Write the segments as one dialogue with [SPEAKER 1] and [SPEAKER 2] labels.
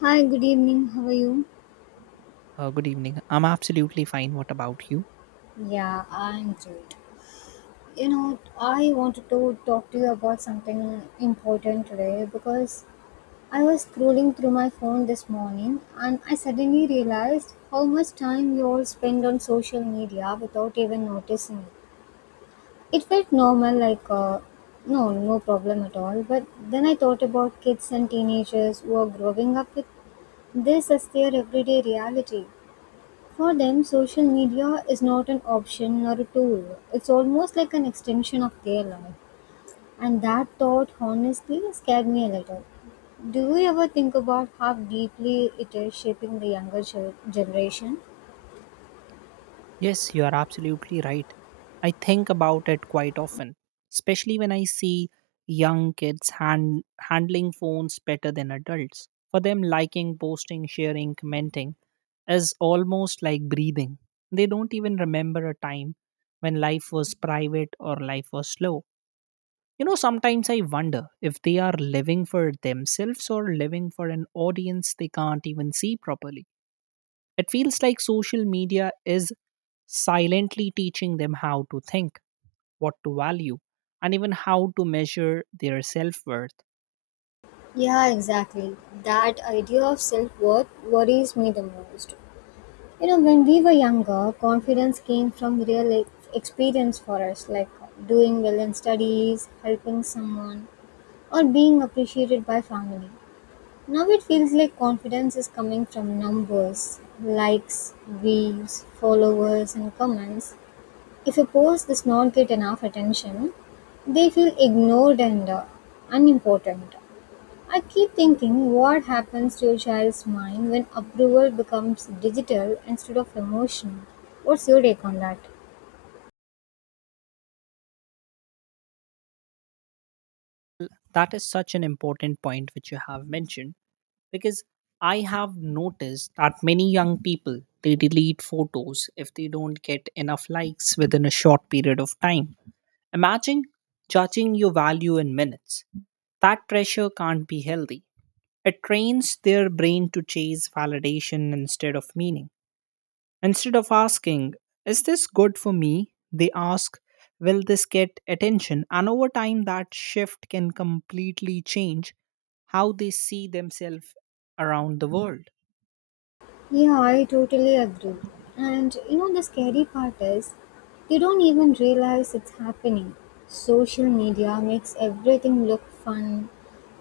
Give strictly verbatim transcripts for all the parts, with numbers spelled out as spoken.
[SPEAKER 1] Hi, good evening. How are you?
[SPEAKER 2] Uh, good evening. I'm absolutely fine. What about you?
[SPEAKER 1] Yeah, I'm great. You know, I wanted to talk to you about something important today because I was scrolling through my phone this morning and I suddenly realized how much time we all spend on social media without even noticing it. It felt normal, like, uh, no, no problem at all. But then I thought about kids and teenagers who are growing up with this as their everyday reality. For them, social media is not an option or a tool. It's almost like an extension of their life. And that thought honestly scared me a little. Do you ever think about how deeply it is shaping the younger gen- generation?
[SPEAKER 2] Yes, you are absolutely right. I think about it quite often, especially when I see young kids hand, handling phones better than adults. For them, liking, posting, sharing, commenting is almost like breathing. They don't even remember a time when life was private or life was slow. You know, sometimes I wonder if they are living for themselves or living for an audience they can't even see properly. It feels like social media is silently teaching them how to think, what to value, and even how to measure their self worth.
[SPEAKER 1] Yeah, exactly. That idea of self worth worries me the most. You know, when we were younger, confidence came from real e- experience for us, like doing well in studies, helping someone, or being appreciated by family. Now it feels like confidence is coming from numbers, likes, views, followers, and comments. If a post does not get enough attention, they feel ignored and uh, unimportant. I keep thinking what happens to a child's mind when approval becomes digital instead of emotional. What's your take on that?
[SPEAKER 2] That is such an important point which you have mentioned, because I have noticed that many young people they delete photos if they don't get enough likes within a short period of time. Imagine judging your value in minutes. That pressure can't be healthy. It trains their brain to chase validation instead of meaning. Instead of asking, Is this good for me? They ask, Will this get attention? And over time, that shift can completely change how they see themselves around the world.
[SPEAKER 1] Yeah, I totally agree. And you know, the scary part is they don't even realize it's happening. Social media makes everything look fun,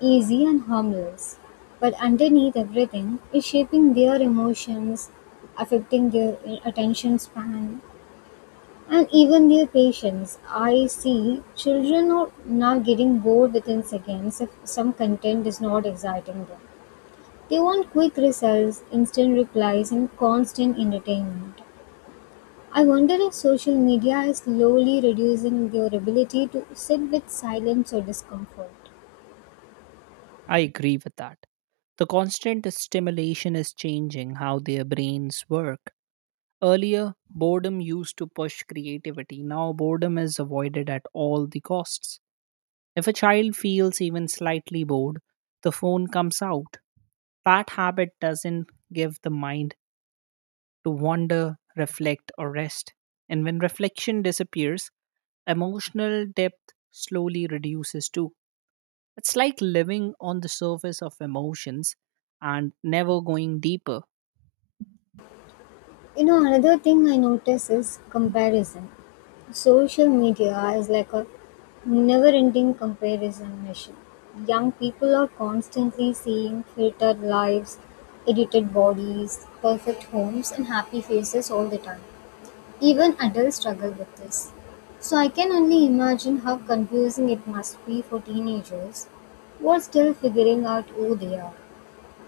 [SPEAKER 1] easy, and harmless. But underneath everything is shaping their emotions, affecting their uh, attention span, and even their patience. I see children are now getting bored within seconds if some content is not exciting them. They want quick results, instant replies, and constant entertainment. I wonder if social media is slowly reducing their ability to sit with silence or discomfort.
[SPEAKER 2] I agree with that. The constant stimulation is changing how their brains work. Earlier, boredom used to push creativity. Now, boredom is avoided at all the costs. If a child feels even slightly bored, the phone comes out. That habit doesn't give the mind to wander, reflect, or rest. And when reflection disappears, emotional depth slowly reduces too. It's like living on the surface of emotions and never going deeper.
[SPEAKER 1] You know, another thing I notice is comparison. Social media is like a never ending comparison machine. Young people are constantly seeing filtered lives, edited bodies, perfect homes, and happy faces all the time. Even adults struggle with this. So I can only imagine how confusing it must be for teenagers who are still figuring out who they are.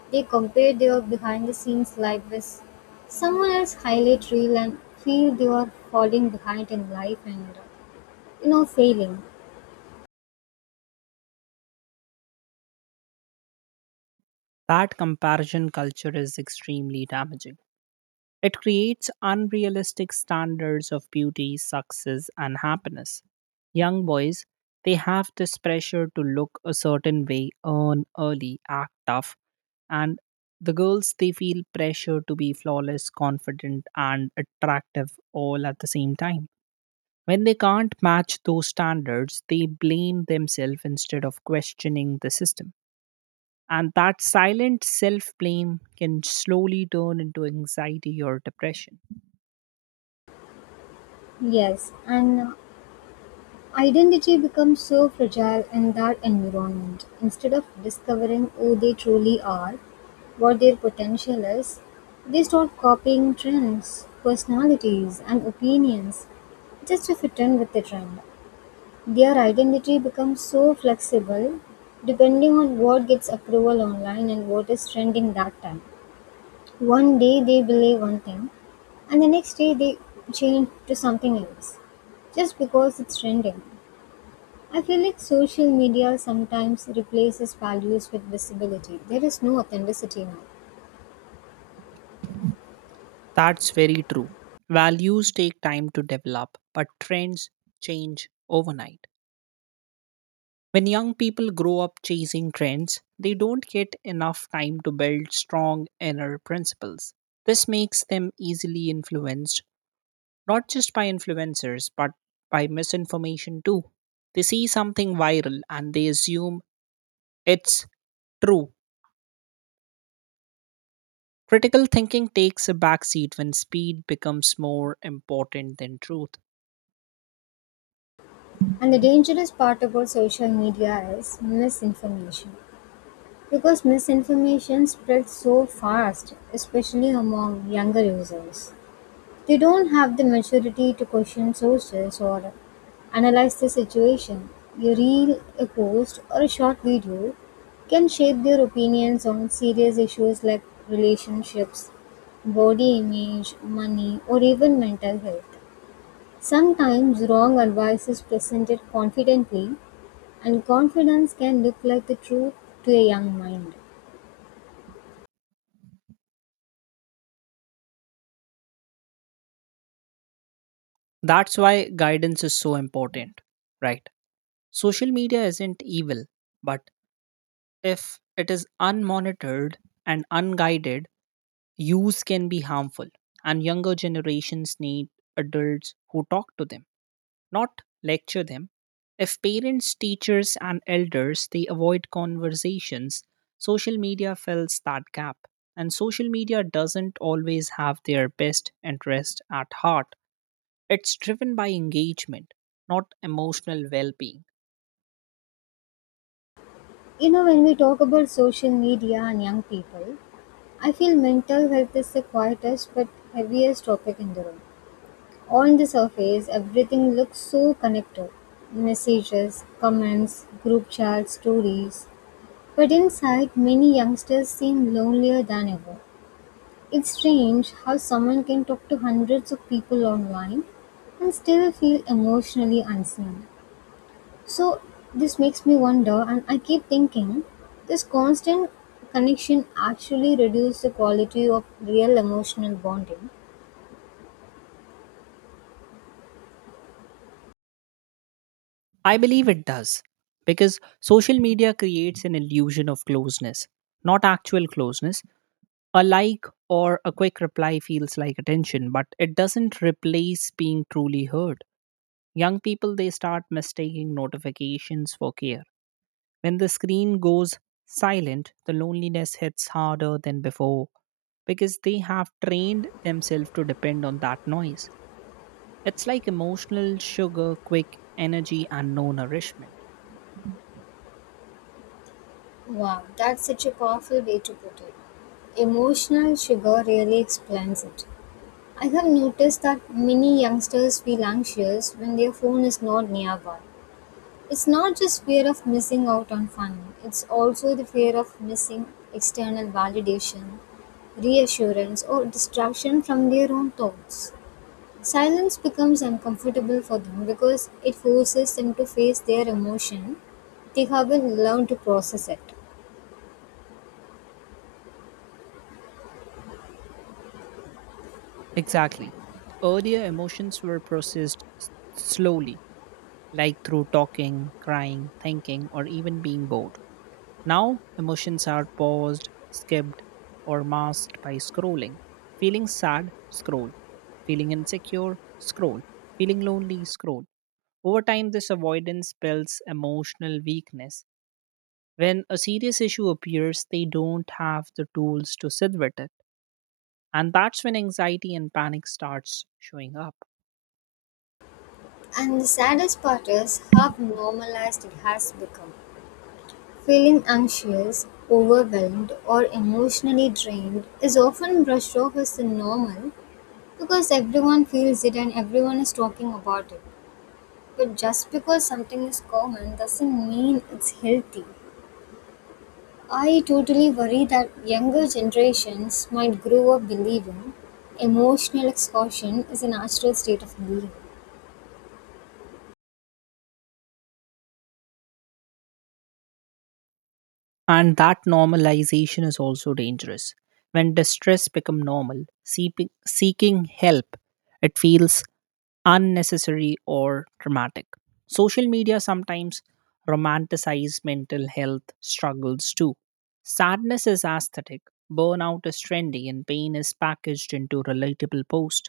[SPEAKER 1] They compare their behind the scenes life with someone else's highlight reel and feel they are falling behind in life and you know failing.
[SPEAKER 2] That comparison culture is extremely damaging. It creates unrealistic standards of beauty, success, and happiness. Young boys, they have this pressure to look a certain way, earn early, act tough, and the girls, they feel pressure to be flawless, confident, and attractive all at the same time. When they can't match those standards, they blame themselves instead of questioning the system. And that silent self blame can slowly turn into anxiety or depression.
[SPEAKER 1] Yes, and identity becomes so fragile in that environment. Instead of discovering who they truly are, what their potential is, they start copying trends, personalities, and opinions just to fit in with the trend. Their identity becomes so flexible depending on what gets approval online and what is trending that time. One day they believe one thing, and the next day they change to something else just because it's trending. I feel like social media sometimes replaces values with visibility. There is no authenticity now.
[SPEAKER 2] That's very true. Values take time to develop, but trends change overnight. When young people grow up chasing trends, they don't get enough time to build strong inner principles. This makes them easily influenced, not just by influencers, but by misinformation too. They see something viral and they assume it's true. Critical thinking takes a backseat when speed becomes more important than truth.
[SPEAKER 1] And the dangerous part about social media is misinformation. Because misinformation spreads so fast, especially among younger users. They don't have the maturity to question sources or analyze the situation. A reel, a post, or a short video can shape their opinions on serious issues like relationships, body image, money, or even mental health. Sometimes wrong advice is presented confidently, and confidence can look like the truth to a young mind.
[SPEAKER 2] That's why guidance is so important, right? Social media isn't evil, but if it is unmonitored and unguided, use can be harmful. And younger generations need adults who talk to them, not lecture them. If parents, teachers, and elders they avoid conversations, social media fills that gap. And social media doesn't always have their best interest at heart. It's driven by engagement, not emotional well being.
[SPEAKER 1] You know, when we talk about social media and young people, I feel mental health is the quietest but heaviest topic in the room. On the surface, everything looks so connected messages, comments, group chats, stories. But inside, many youngsters seem lonelier than ever. It's strange how someone can talk to hundreds of people online and still feel emotionally unseen. So this makes me wonder, and I keep thinking, this constant connection actually reduces the quality of real emotional bonding.
[SPEAKER 2] I believe it does because social media creates an illusion of closeness, not actual closeness. A like or a quick reply feels like attention, but it doesn't replace being truly heard. Young people, they start mistaking notifications for care. When the screen goes silent, the loneliness hits harder than before because they have trained themselves to depend on that noise. It's like emotional sugar, quick energy, and no nourishment.
[SPEAKER 1] Wow, that's such a powerful way to put it. Emotional sugar really explains it. I have noticed that many youngsters feel anxious when their phone is not nearby. It's not just fear of missing out on fun, it's also the fear of missing external validation, reassurance, or distraction from their own thoughts. Silence becomes uncomfortable for them because it forces them to face their emotion. They haven't learned to process it.
[SPEAKER 2] Exactly. Earlier emotions were processed s- slowly, like through talking, crying, thinking, or even being bored. Now, emotions are paused, skipped, or masked by scrolling. Feeling sad, scroll. Feeling insecure, scroll. Feeling lonely, scroll. Over time, this avoidance builds emotional weakness. When a serious issue appears, they don't have the tools to sit with it. And that's when anxiety and panic starts showing up.
[SPEAKER 1] And the saddest part is how normalized it has become. Feeling anxious, overwhelmed, or emotionally drained is often brushed off as the normal because everyone feels it and everyone is talking about it. But just because something is common doesn't mean it's healthy. I totally worry that younger generations might grow up believing emotional exhaustion is a natural state of being.
[SPEAKER 2] And that normalization is also dangerous. When distress becomes normal, seeping- seeking help, it feels unnecessary or traumatic. Social media sometimes romanticize mental health struggles too. Sadness is aesthetic, burnout is trendy, and pain is packaged into relatable posts.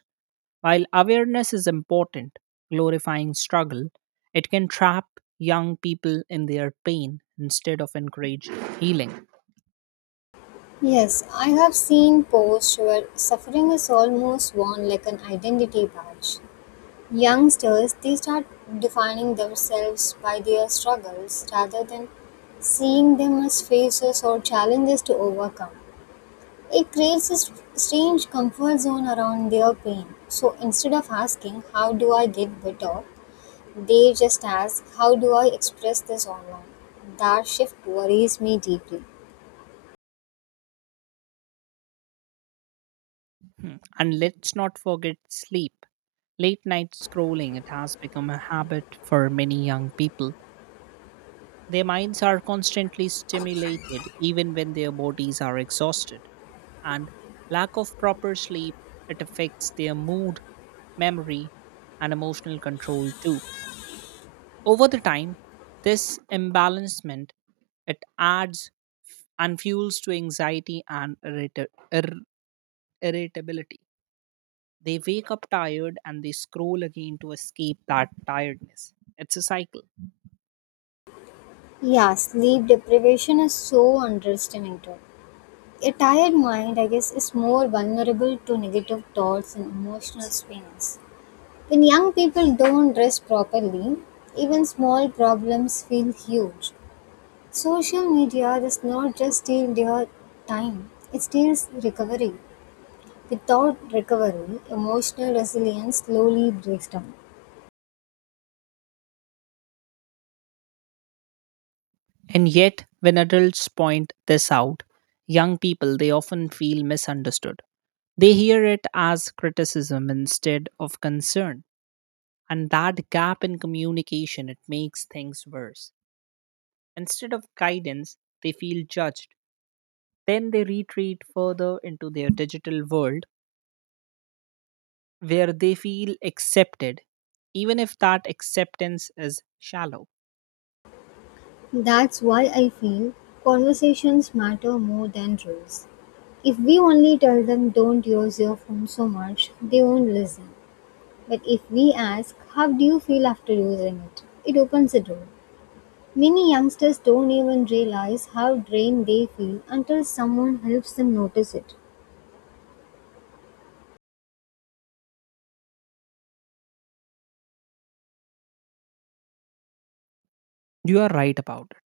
[SPEAKER 2] While awareness is important, glorifying struggle, it can trap young people in their pain instead of encourage healing.
[SPEAKER 1] Yes, I have seen posts where suffering is almost worn like an identity badge. Youngsters, they start defining themselves by their struggles rather than seeing them as phases or challenges to overcome. It creates a st- strange comfort zone around their pain. So instead of asking, how do I get better? They just ask, how do I express this online? That shift worries me deeply.
[SPEAKER 2] Hmm. And let's not forget sleep. Late night scrolling, it has become a habit for many young people. Their minds are constantly stimulated even when their bodies are exhausted, and lack of proper sleep it affects their mood, memory, and emotional control too. Over the time, this imbalancement it adds and fuels to anxiety and irrita- ir- irritability. They wake up tired and they scroll again to escape that tiredness. It's a cycle.
[SPEAKER 1] Yeah, sleep deprivation is so underestimated. A tired mind, I guess, is more vulnerable to negative thoughts and emotional swings. When young people don't rest properly, even small problems feel huge. Social media does not just steal their time, it steals recovery. Without recovery, emotional resilience slowly breaks down.
[SPEAKER 2] And yet, when adults point this out, young people they often feel misunderstood. They hear it as criticism instead of concern, and that gap in communication it makes things worse. Instead of guidance, they feel judged. Then they retreat further into their digital world where they feel accepted, even if that acceptance is shallow.
[SPEAKER 1] That's why I feel conversations matter more than rules. If we only tell them don't use your phone so much, they won't listen. But if we ask, how do you feel after using it? It opens a door. Many youngsters don't even realize how drained they feel until someone helps them notice it.
[SPEAKER 2] You are right about it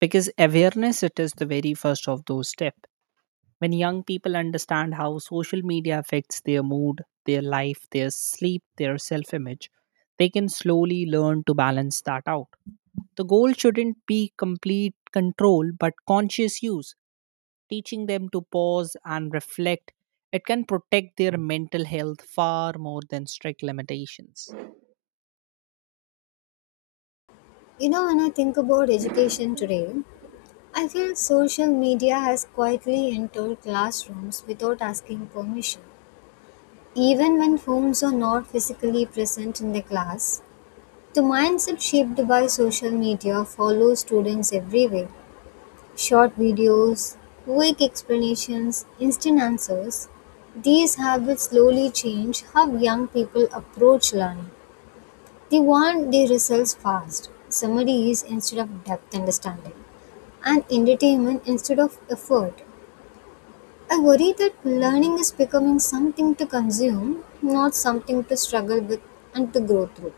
[SPEAKER 2] because awareness it is the very first of those steps. When young people understand how social media affects their mood, their life, their sleep, their self image, they can slowly learn to balance that out. The goal shouldn't be complete control but conscious use, teaching them to pause and reflect. It can protect their mental health far more than strict limitations.
[SPEAKER 1] You know, when I think about education today, I feel social media has quietly entered classrooms without asking permission. Even when homes are not physically present in the class, the mindset shaped by social media follows students everywhere. Short videos, quick explanations, instant answers. These habits slowly change how young people approach learning. They want their results fast, summaries instead of depth understanding, and entertainment instead of effort. I worry that learning is becoming something to consume, not something to struggle with and to grow through.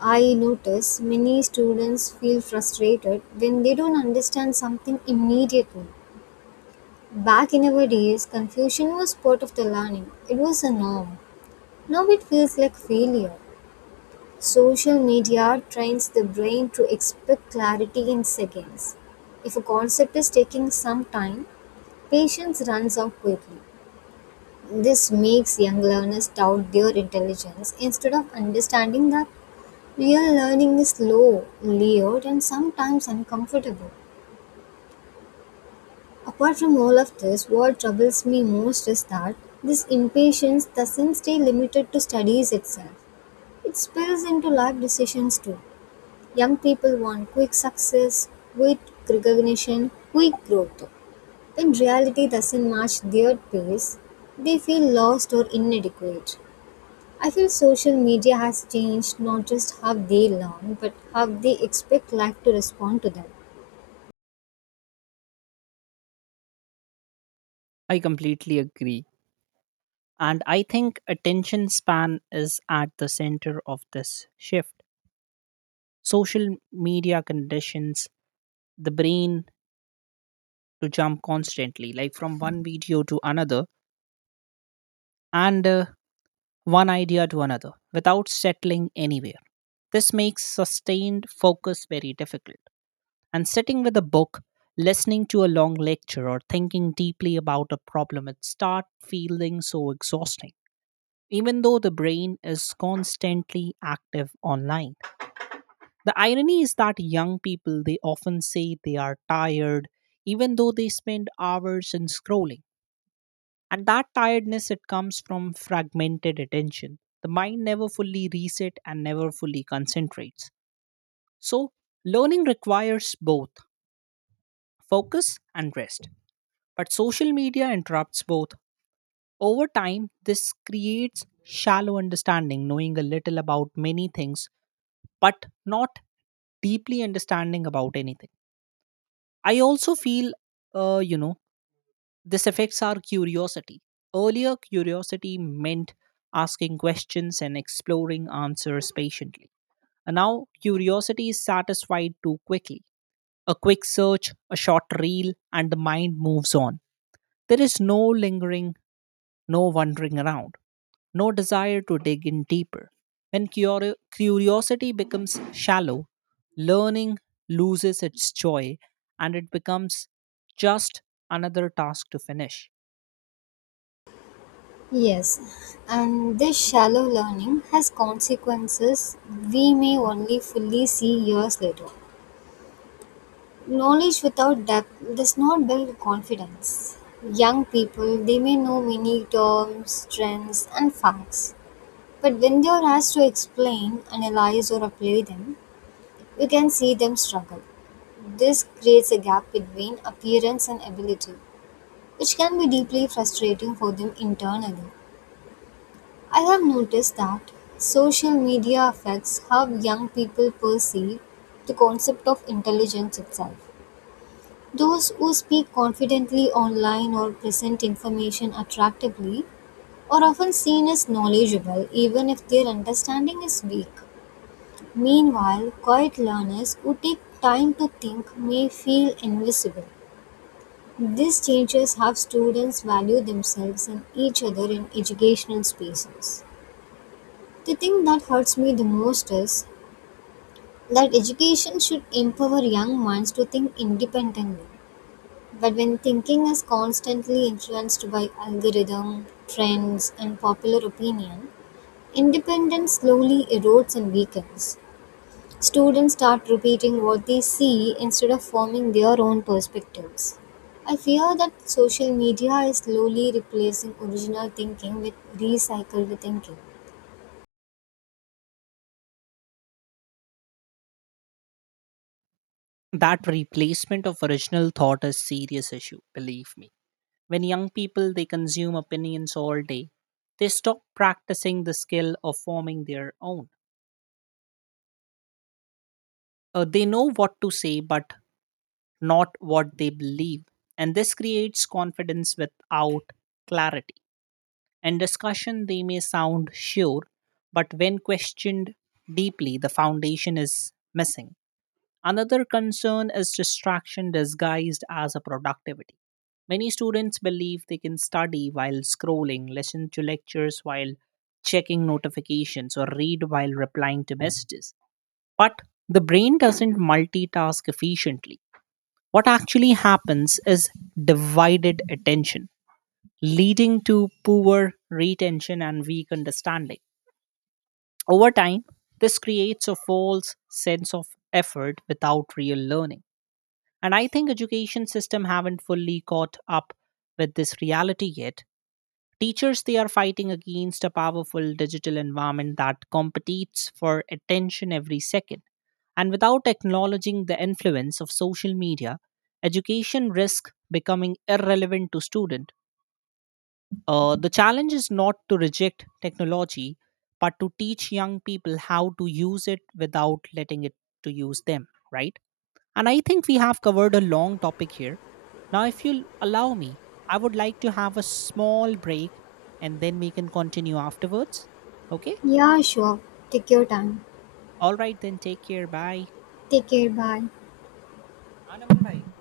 [SPEAKER 1] I notice many students feel frustrated when they don't understand something immediately. Back in our days, confusion was part of the learning, it was a norm. Now it feels like failure. Social media trains the brain to expect clarity in seconds. If a concept is taking some time, patience runs out quickly. This makes young learners doubt their intelligence instead of understanding that real learning is slow, layered, and sometimes uncomfortable. Apart from all of this, what troubles me most is that this impatience doesn't stay limited to studies itself. It spills into life decisions too. Young people want quick success, quick recognition, quick growth. When reality doesn't match their pace, they feel lost or inadequate. I feel social media has changed not just how they learn, but how they expect life to respond to them.
[SPEAKER 2] I completely agree. And I think attention span is at the center of this shift. Social media conditions the brain to jump constantly, like from one video to another, and uh, one idea to another without settling anywhere. This makes sustained focus very difficult. And sitting with a book, listening to a long lecture, or thinking deeply about a problem, it starts feeling so exhausting, even though the brain is constantly active online. The irony is that young people, they often say they are tired, even though they spend hours in scrolling. And that tiredness it comes from fragmented attention. The mind never fully reset and never fully concentrates. So learning requires both focus and rest. But social media interrupts both. Over time, this creates shallow understanding, knowing a little about many things, but not deeply understanding about anything. I also feel, uh, you know, this affects our curiosity. Earlier, curiosity meant asking questions and exploring answers patiently. And now, curiosity is satisfied too quickly. A quick search, a short reel, and the mind moves on. There is no lingering, no wandering around, no desire to dig in deeper. When curio- curiosity becomes shallow, learning loses its joy and it becomes just another task to finish.
[SPEAKER 1] Yes, and this shallow learning has consequences we may only fully see years later. Knowledge without depth does not build confidence. Young people, they may know many terms, trends, and facts, but when they are asked to explain, analyze, or apply them, you can see them struggle. This creates a gap between appearance and ability, which can be deeply frustrating for them internally. I have noticed that social media affects how young people perceive the concept of intelligence itself. Those who speak confidently online or present information attractively are often seen as knowledgeable, even if their understanding is weak. Meanwhile, quiet learners who take time to think may feel invisible. These changes have students value themselves and each other in educational spaces. The thing that hurts me the most is that education should empower young minds to think independently. But when thinking is constantly influenced by algorithm, trends, and popular opinion, independence slowly erodes and weakens. Students start repeating what they see instead of forming their own perspectives. I fear that social media is slowly replacing original thinking with recycled thinking.
[SPEAKER 2] That replacement of original thought is serious issue, believe me. When young people they consume opinions all day, they stop practicing the skill of forming their own. Uh, they know what to say but not what they believe, and this creates confidence without clarity. In discussion they may sound sure, but when questioned deeply the foundation is missing. Another concern is distraction disguised as a productivity. Many students believe they can study while scrolling, listen to lectures while checking notifications, or read while replying to messages. But the brain doesn't multitask efficiently. What actually happens is divided attention, leading to poor retention and weak understanding. Over time, this creates a false sense of effort without real learning. And I think education system haven't fully caught up with this reality yet. Teachers they are fighting against a powerful digital environment that competes for attention every second, and without acknowledging the influence of social media, education risk becoming irrelevant to student. Uh, the challenge is not to reject technology, but to teach young people how to use it without letting it to use them, right? And I think we have covered a long topic here. Now, if you'll allow me, I would like to have a small break, and then we can continue afterwards. Okay?
[SPEAKER 1] Yeah, sure. Take your time.
[SPEAKER 2] All right, then take care. Bye.
[SPEAKER 1] Take care. Bye.
[SPEAKER 2] हाँ, नमन भाई।